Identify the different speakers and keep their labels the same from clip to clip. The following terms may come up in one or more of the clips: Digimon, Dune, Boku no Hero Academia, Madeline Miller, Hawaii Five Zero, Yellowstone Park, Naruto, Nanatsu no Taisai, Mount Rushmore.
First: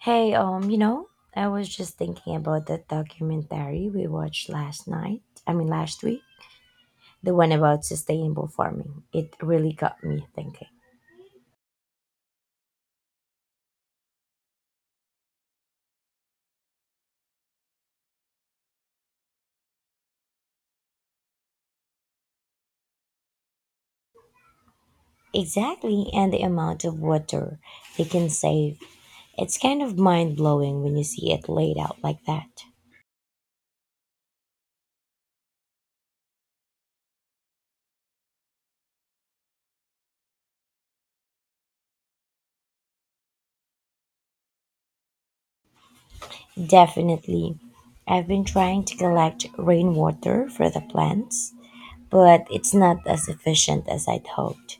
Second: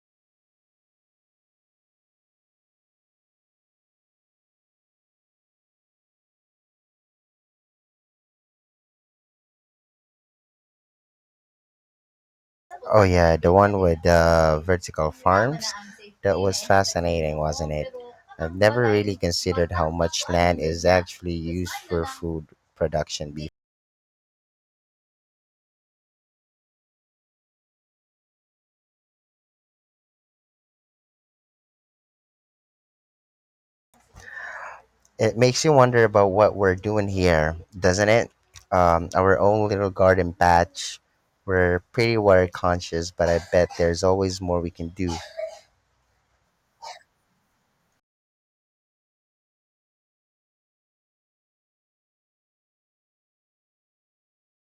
Speaker 1: Hey, I was just thinking about that documentary we watched last night. Last week, the one about sustainable farming. It really got me thinking.
Speaker 2: Oh yeah, the one with the vertical farms. That was fascinating, wasn't it? I've never really considered how much land is actually used for food production. Before.
Speaker 1: Exactly, and the amount of water they can save. It's kind of mind blowing when you see it laid out like that.
Speaker 2: It makes you wonder about what we're doing here, doesn't it? Our own little garden patch. We're pretty water conscious, but I bet there's always more we can do.
Speaker 1: Definitely. I've been trying to collect rainwater for the plants, but it's not as efficient as I'd hoped.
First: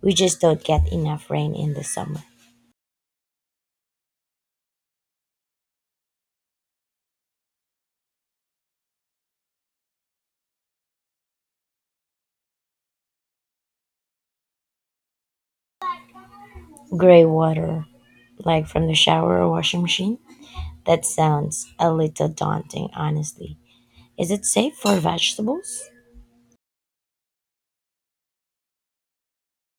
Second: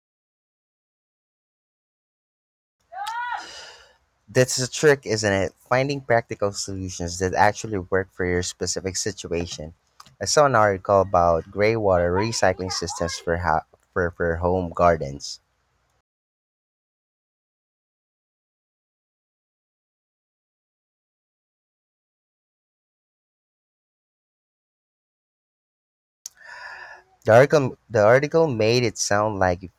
Speaker 1: We just don't get enough rain in the summer.
Speaker 2: That's the trick, isn't it? Finding practical solutions that actually work for your specific situation. I saw an article about gray water recycling systems for home gardens.
Speaker 1: Grey water, like from the shower or washing machine? That sounds a little daunting, honestly. Is it safe for vegetables?
Speaker 2: The article made it sound like if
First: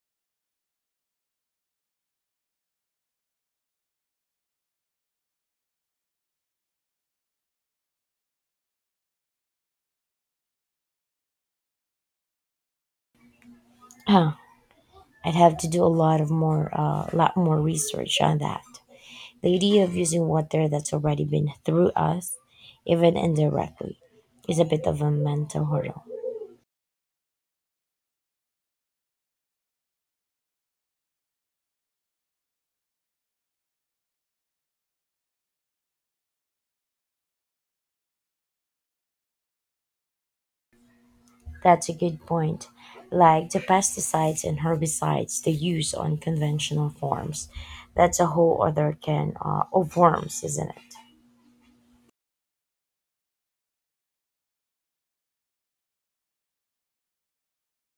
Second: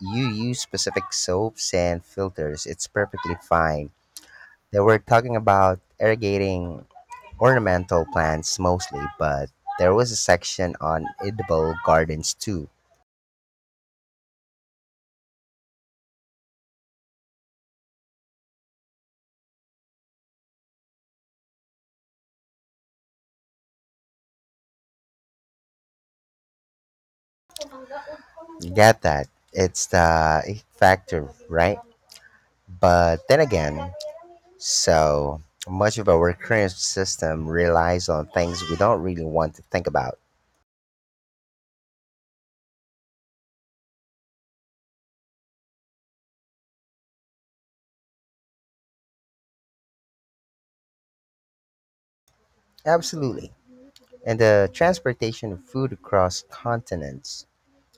Speaker 2: you use specific soaps and filters, it's perfectly fine. They were talking about irrigating ornamental plants mostly, but there was a section on edible gardens too.
Speaker 1: Huh. I'd have to do a lot more research on that. The idea of using water that's already been through us, even indirectly, is a bit of a mental hurdle.
Speaker 2: You get that? It's the ick factor, right? But then again, so much of our current system relies on things we don't really want to think about.
Speaker 1: That's a good point. Like the pesticides and herbicides they use on conventional farms, that's a whole other can of worms, isn't it?
Speaker 2: Absolutely. And the transportation of food across continents.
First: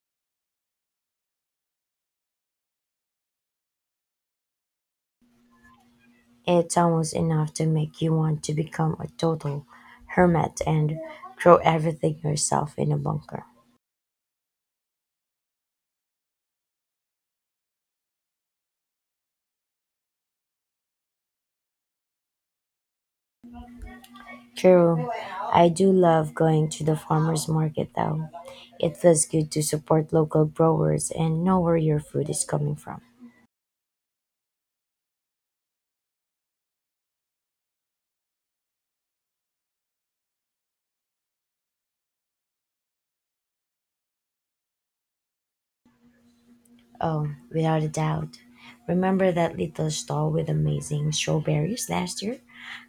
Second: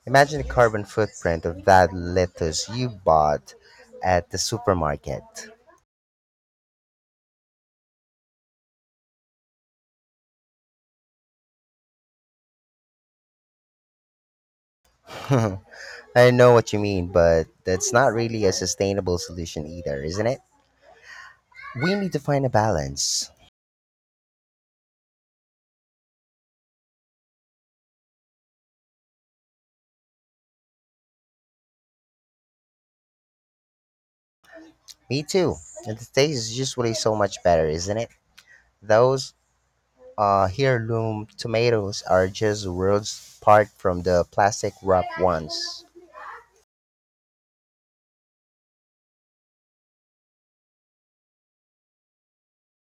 Speaker 2: Imagine the carbon footprint of that lettuce you bought at the supermarket.
Speaker 1: It's almost enough to make you want to become a total hermit and grow everything yourself in a bunker.
Speaker 2: I know what you mean, but that's not really a sustainable solution either, isn't it? We need to find a balance.
Speaker 1: True, I do love going to the farmers market though. It feels good to support local growers and know where your food is coming from.
Speaker 2: Me too. And the taste is usually so much better, isn't it? Those heirloom tomatoes are just worlds apart from the plastic wrap ones.
Speaker 1: Oh, without a doubt. Remember that little stall with amazing strawberries last year?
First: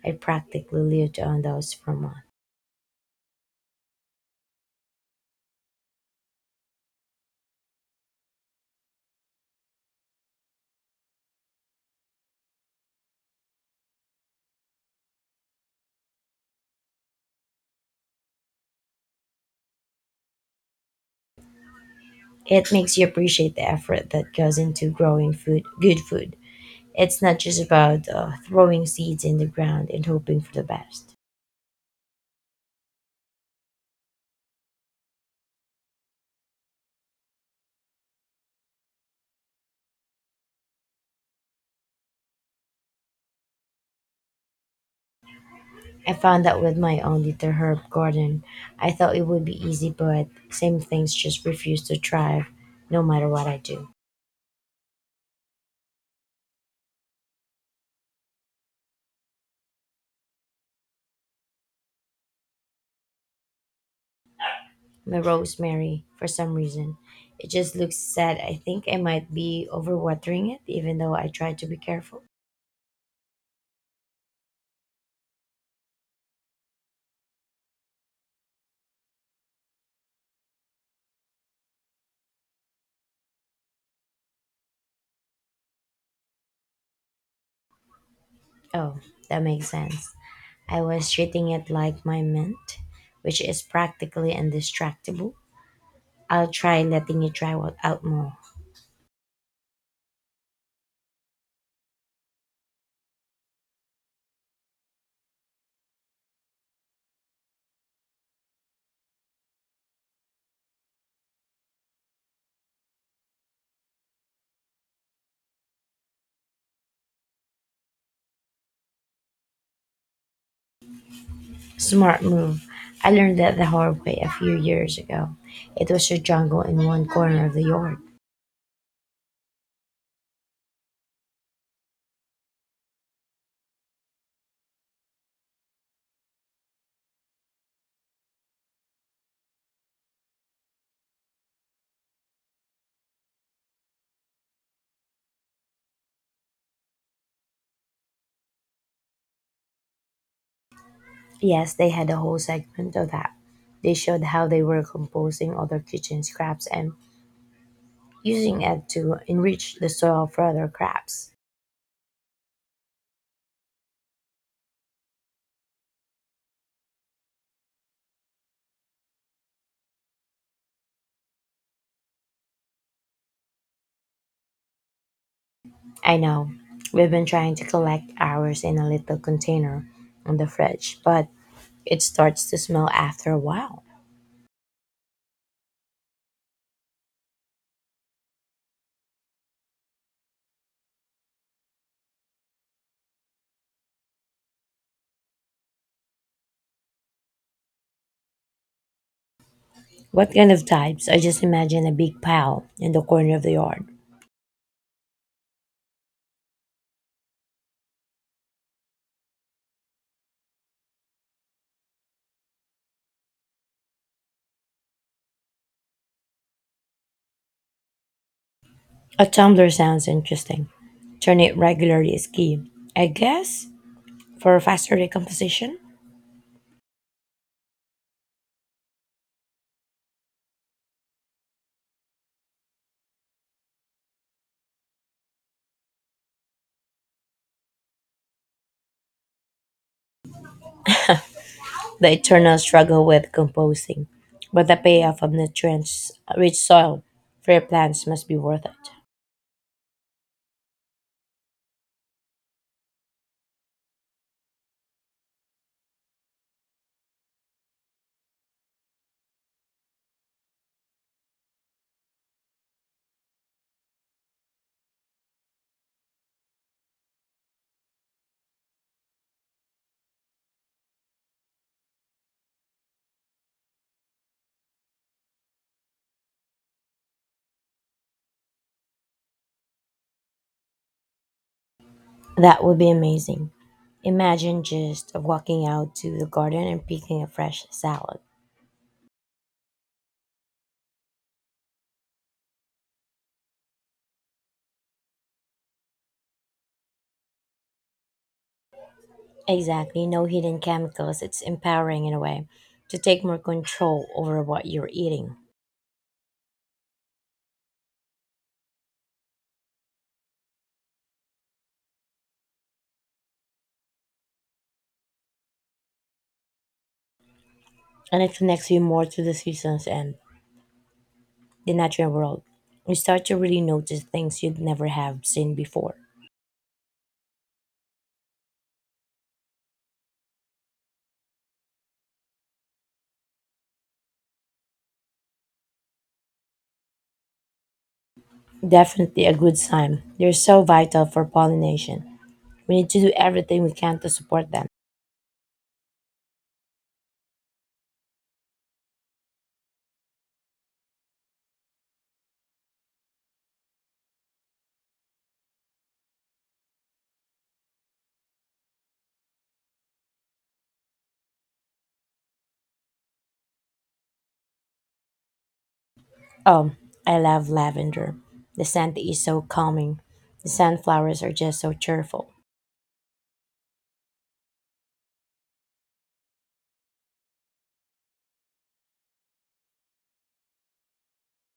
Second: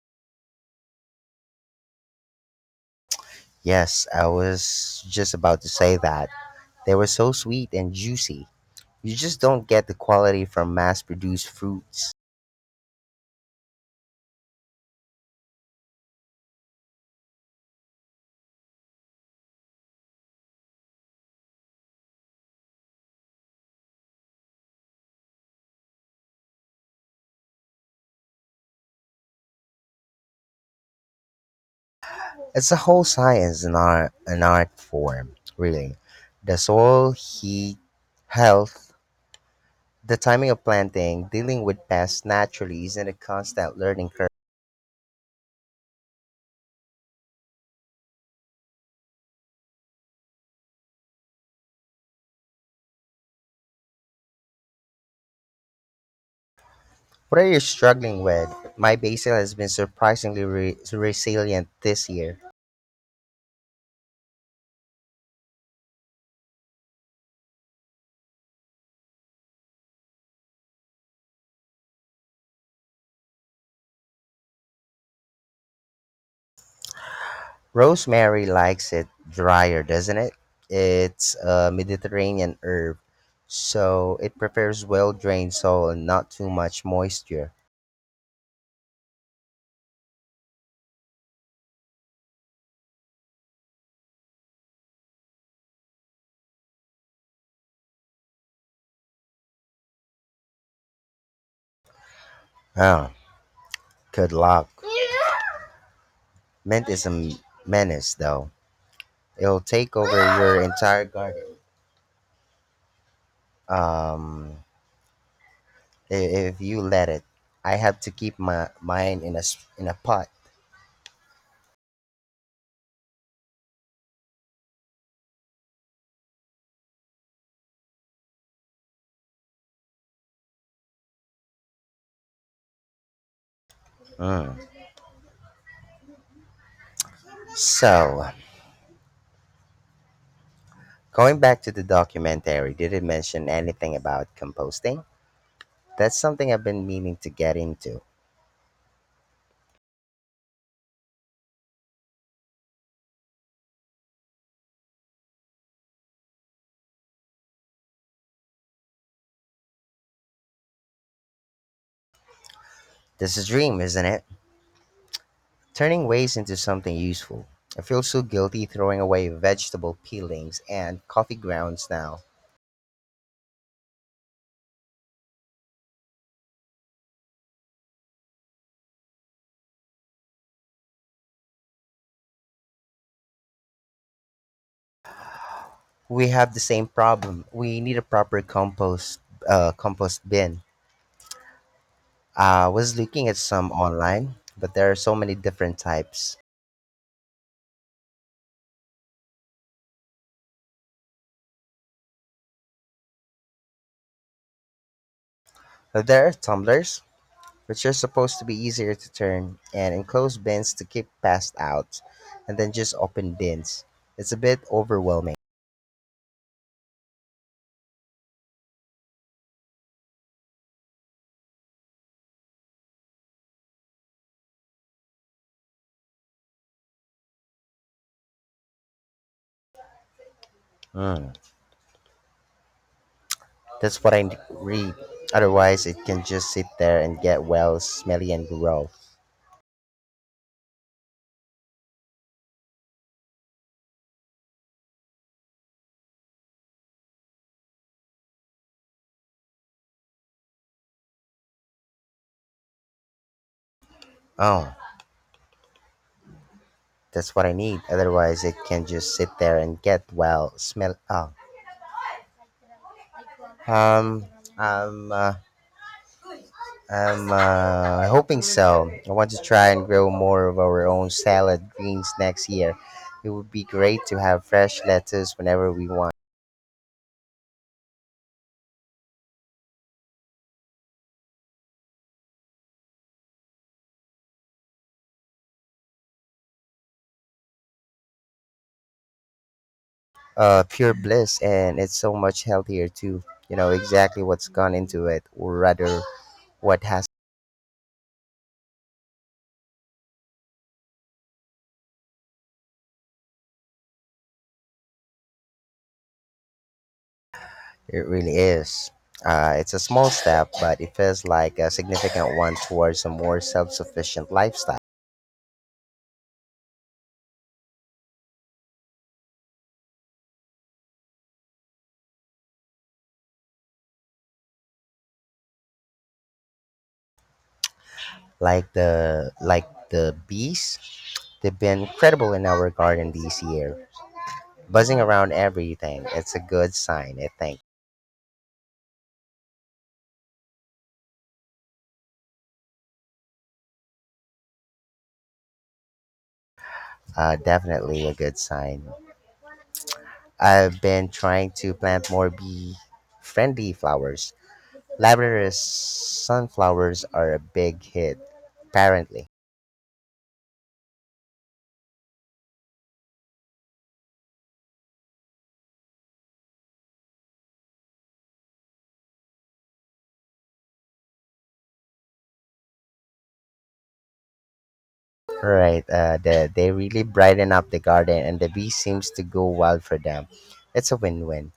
Speaker 1: I practically lived on those for months.
Speaker 2: Yes, I was just about to say that. They were so sweet and juicy. You just don't get the quality from mass produced fruits.
Speaker 1: It makes you appreciate the effort that goes into growing food, good food. It's not just about throwing seeds in the ground and hoping for the best.
Speaker 2: It's a whole science and art, an art form, really. The soil, heat, health, the timing of planting, dealing with pests naturally isn't a constant learning curve.
Speaker 1: I found that with my own little herb garden. I thought it would be easy, but same things just refuse to thrive no matter what I do.
Speaker 2: What are you struggling with? My basil has been surprisingly resilient this year.
Speaker 1: My rosemary, for some reason, it just looks sad. I think I might be overwatering it, even though I try to be careful.
Speaker 2: Rosemary likes it drier, doesn't it? It's a Mediterranean herb, so it prefers well drained soil and not too much moisture.
Speaker 1: Oh, that makes sense. I was treating it like my mint, which is practically indestructible. I'll try letting it dry out more.
Speaker 2: Oh, good luck. Mint is menace, though. It'll take over your entire garden um, if you let it. I have to keep my mine in a pot.
Speaker 1: Smart move. I learned that the hard way a few years ago. It was a jungle in one corner of the yard.
Speaker 2: Mm. So, Going back to the documentary, did it mention anything about composting? That's something I've been meaning to get into.
Speaker 1: Yes, they had a whole segment of that. They showed how they were composting other kitchen scraps and using it to enrich the soil for other crops.
Speaker 2: This is a dream, isn't it? Turning waste into something useful. I feel so guilty throwing away vegetable peelings and coffee grounds now.
Speaker 1: I know, we've been trying to collect ours in a little container on the fridge, but it starts to smell after a while.
Speaker 2: We have the same problem. We need a proper compost bin. I was looking at some online, but there are so many different types.
Speaker 1: What kind of types? I just imagine a big pile in the corner of the yard.
Speaker 2: There are tumblers which are supposed to be easier to turn, and enclosed bins to keep past out, and then just open bins. It's a bit overwhelming.
Speaker 1: A tumbler sounds interesting. Turning it regularly is key, I guess, for faster decomposition.
Speaker 2: Mm, that's what I read. Otherwise, it can just sit there and get well, smelly, and grow.
Speaker 1: The eternal struggle with composting, but the payoff of nutrient-rich soil for your plants must be worth it.
Speaker 2: Oh, that's what I need. Otherwise, it can just sit there and get well, smell. Oh, um, um, uh, I'm hoping so. I want to try and grow more of our own salad greens next year. It would be great to have fresh lettuce whenever we want.
Speaker 1: That would be amazing. Imagine just walking out to the garden and picking a fresh salad.
Speaker 2: Pure bliss, and it's so much healthier too. You know exactly what's gone into it, or rather, what has.
Speaker 1: Exactly, no hidden chemicals. It's empowering in a way to take more control over what you're eating.
Speaker 2: It really is. It's a small step, but it feels like a significant one towards a more self-sufficient lifestyle.
Speaker 1: And it connects you more to the seasons and the natural world. You start to really notice things you'd never have seen before.
Speaker 2: Like the bees, they've been incredible in our garden this year, buzzing around everything. It's a good sign, I think.
Speaker 1: Definitely a good sign. They're so vital for pollination. We need to do everything we can to support them.
Speaker 2: Definitely a good sign. I've been trying to plant more bee friendly flowers. Lavender sunflowers are a big hit, apparently.
Speaker 1: Oh, I love lavender. The scent is so calming. The sunflowers are just so cheerful.
Speaker 2: Right, they really brighten up the garden, and the bee seems to go wild for them. It's a win win.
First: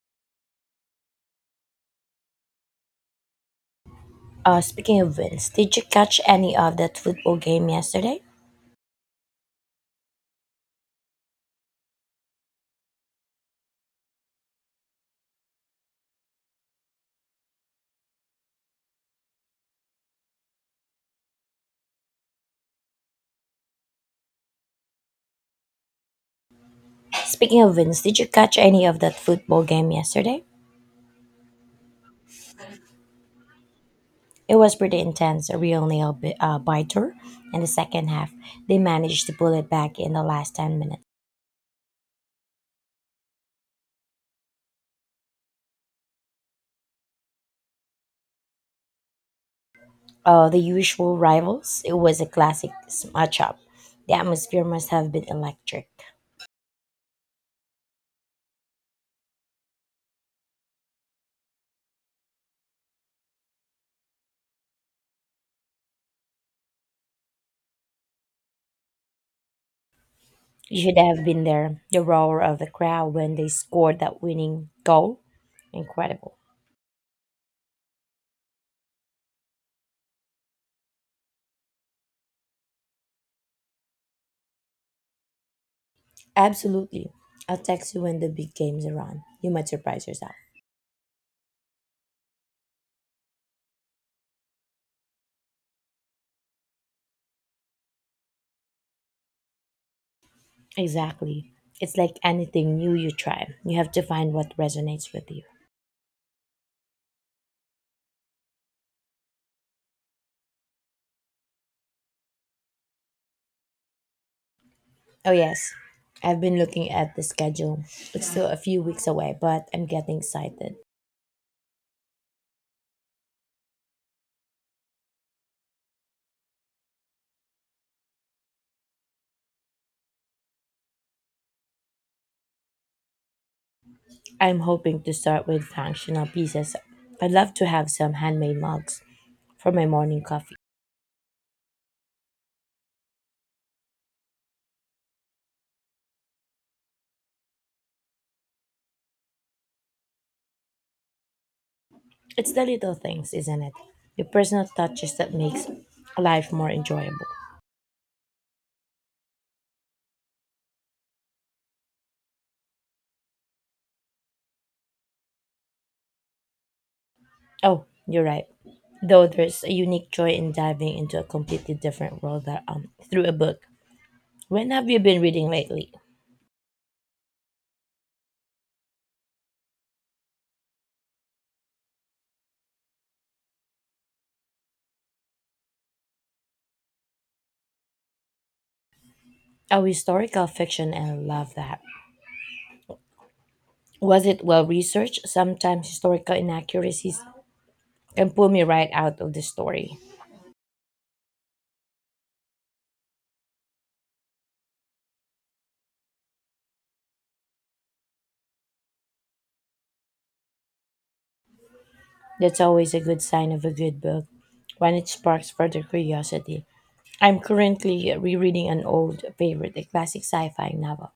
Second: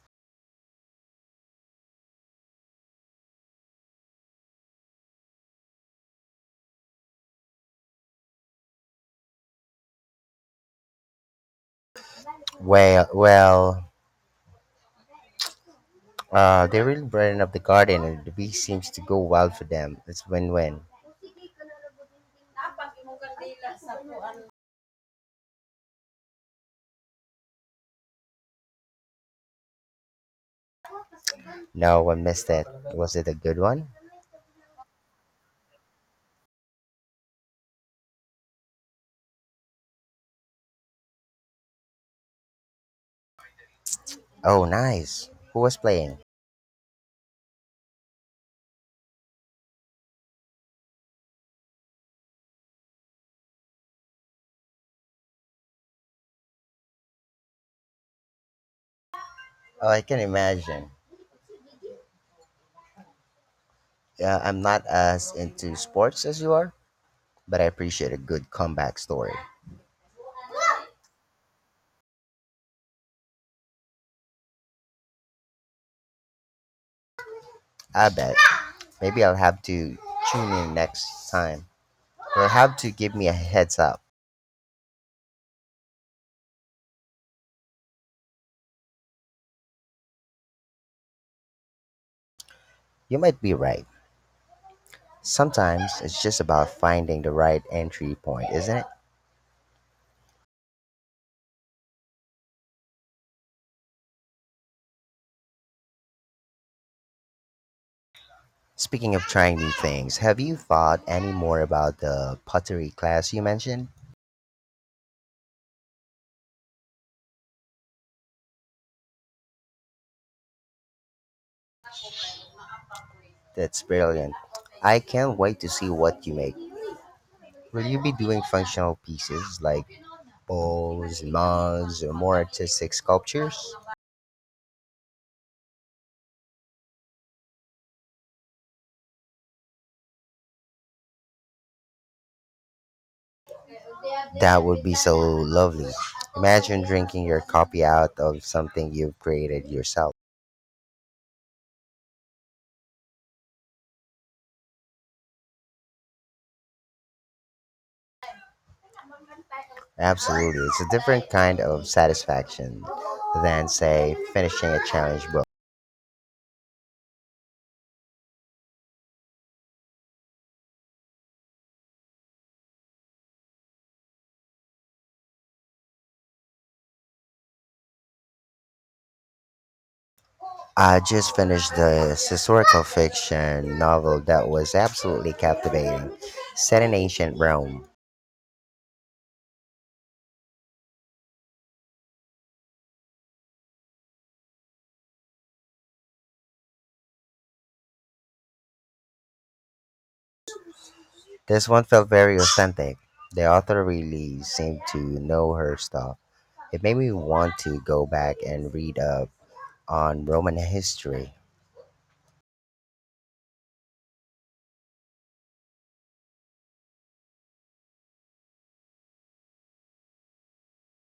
Speaker 1: Speaking of wins, did you catch any of that football game yesterday?
Speaker 2: Well, they really brighten up the garden, and the bee seems to go wild for them. It's win win.
Speaker 1: Speaking of wins, did you catch any of that football game yesterday?
Speaker 2: No one missed it. Was it a good one?
Speaker 1: It was pretty intense, a real biter. In the second half, they managed to pull it back in the last 10 minutes.
Speaker 2: Oh, nice. Who was playing?
Speaker 1: The usual rivals, it was a classic match up. The atmosphere must have been electric.
Speaker 2: Oh, I can imagine. I'm not as into sports as you are, but I appreciate a good comeback story.
Speaker 1: You should have been there. The roar of the crowd when they scored that winning goal. Incredible.
Speaker 2: I bet. Maybe I'll have to tune in next time. You'll have to give me a heads up.
Speaker 1: Absolutely. I'll text you when the big games are on. You might surprise yourself.
Speaker 2: You might be right. Sometimes it's just about finding the right entry point, isn't it?
Speaker 1: Exactly. It's like anything new you try. You have to find what resonates with you.
Speaker 2: Speaking of trying new things, have you thought any more about the pottery class you mentioned?
Speaker 1: Oh, yes. I've been looking at the schedule. It's still a few weeks away, but I'm getting excited.
Speaker 2: That's brilliant. I can't wait to see what you make. Will you be doing functional pieces like bowls, mugs, or more artistic sculptures?
Speaker 1: I'm hoping to start with functional pieces. I'd love to have some handmade mugs for my morning coffee.
Speaker 2: That would be so lovely. Imagine drinking your coffee out of something you've created yourself.
Speaker 1: It's the little things, isn't it? The personal touches that makes life more enjoyable.
Speaker 2: Absolutely, it's a different kind of satisfaction than, say, finishing a challenge book.
Speaker 1: Oh, you're right. Though there's a unique joy in diving into a completely different world that, through a book. When have you been reading lately?
Speaker 2: I just finished this historical fiction novel that was absolutely captivating, set in ancient Rome.
Speaker 1: Oh, historical fiction, and I love that. Was it well researched? Sometimes historical inaccuracies can pull me right out of the story.
Speaker 2: This one felt very authentic. The author really seemed to know her stuff. It made me want to go back and read up on Roman history.
Speaker 1: That's always a good sign of a good book, when it sparks further curiosity. I'm currently rereading an old favorite, a classic sci fi novel,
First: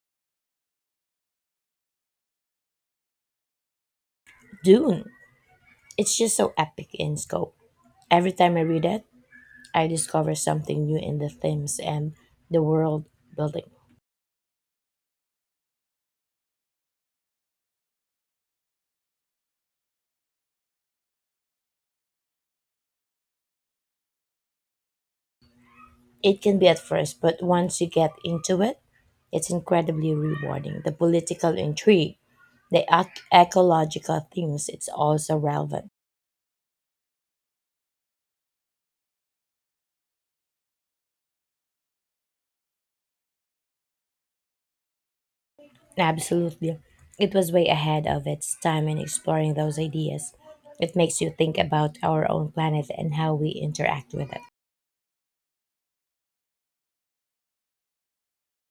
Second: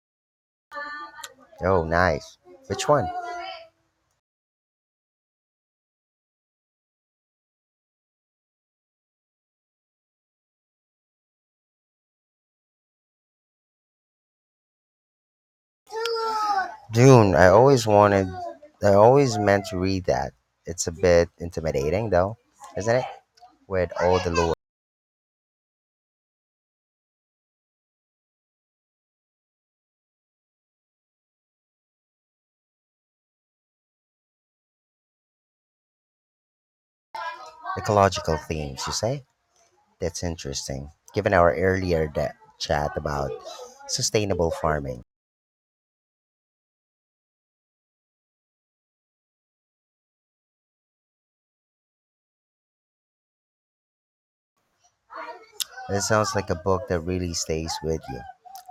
Speaker 2: Oh, nice. Which one?
Speaker 1: Dune. It's just so epic in scope. Every time I read it, I discover something new in the themes and the world building.
Speaker 2: Dune. I always meant to read that. It's a bit intimidating though, isn't it? With all the lore,
Speaker 1: It can be at first, but once you get into it, it's incredibly rewarding. The political intrigue, the ecological themes, it's also relevant.
Speaker 2: ecological themes, you say? That's interesting, given our earlier chat about sustainable farming.
Speaker 1: Absolutely. It was way ahead of its time in exploring those ideas. It makes you think about our own planet and how we interact with it.
Speaker 2: It sounds like a book that really stays with you.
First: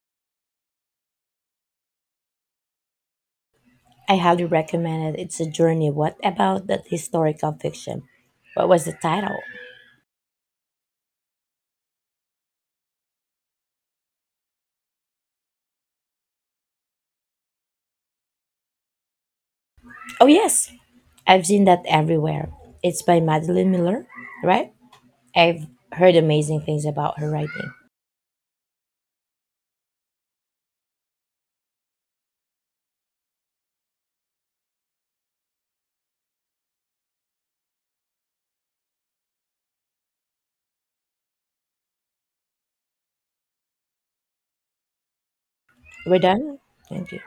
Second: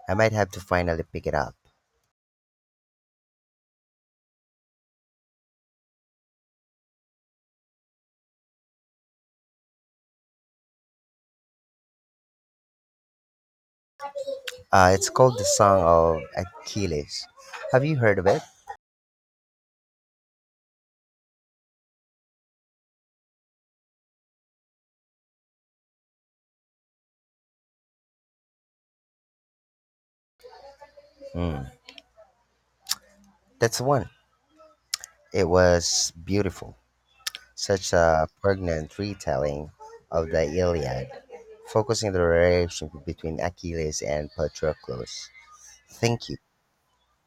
Speaker 2: I might have to finally pick it up.
Speaker 1: I highly recommend it. It's a journey. What about that historical fiction? What was the title?
Speaker 2: It's called The Song of Achilles. Have you heard of it?
Speaker 1: Oh, yes. I've seen that everywhere. It's by Madeline Miller, right? I've heard amazing things about her writing.
Speaker 2: Mm, that's the one. It was beautiful. Such a pregnant retelling of the Iliad, focusing the relationship between Achilles and Patroclus.
Speaker 1: We're
Speaker 2: Thank you.
Speaker 1: done? Thank you.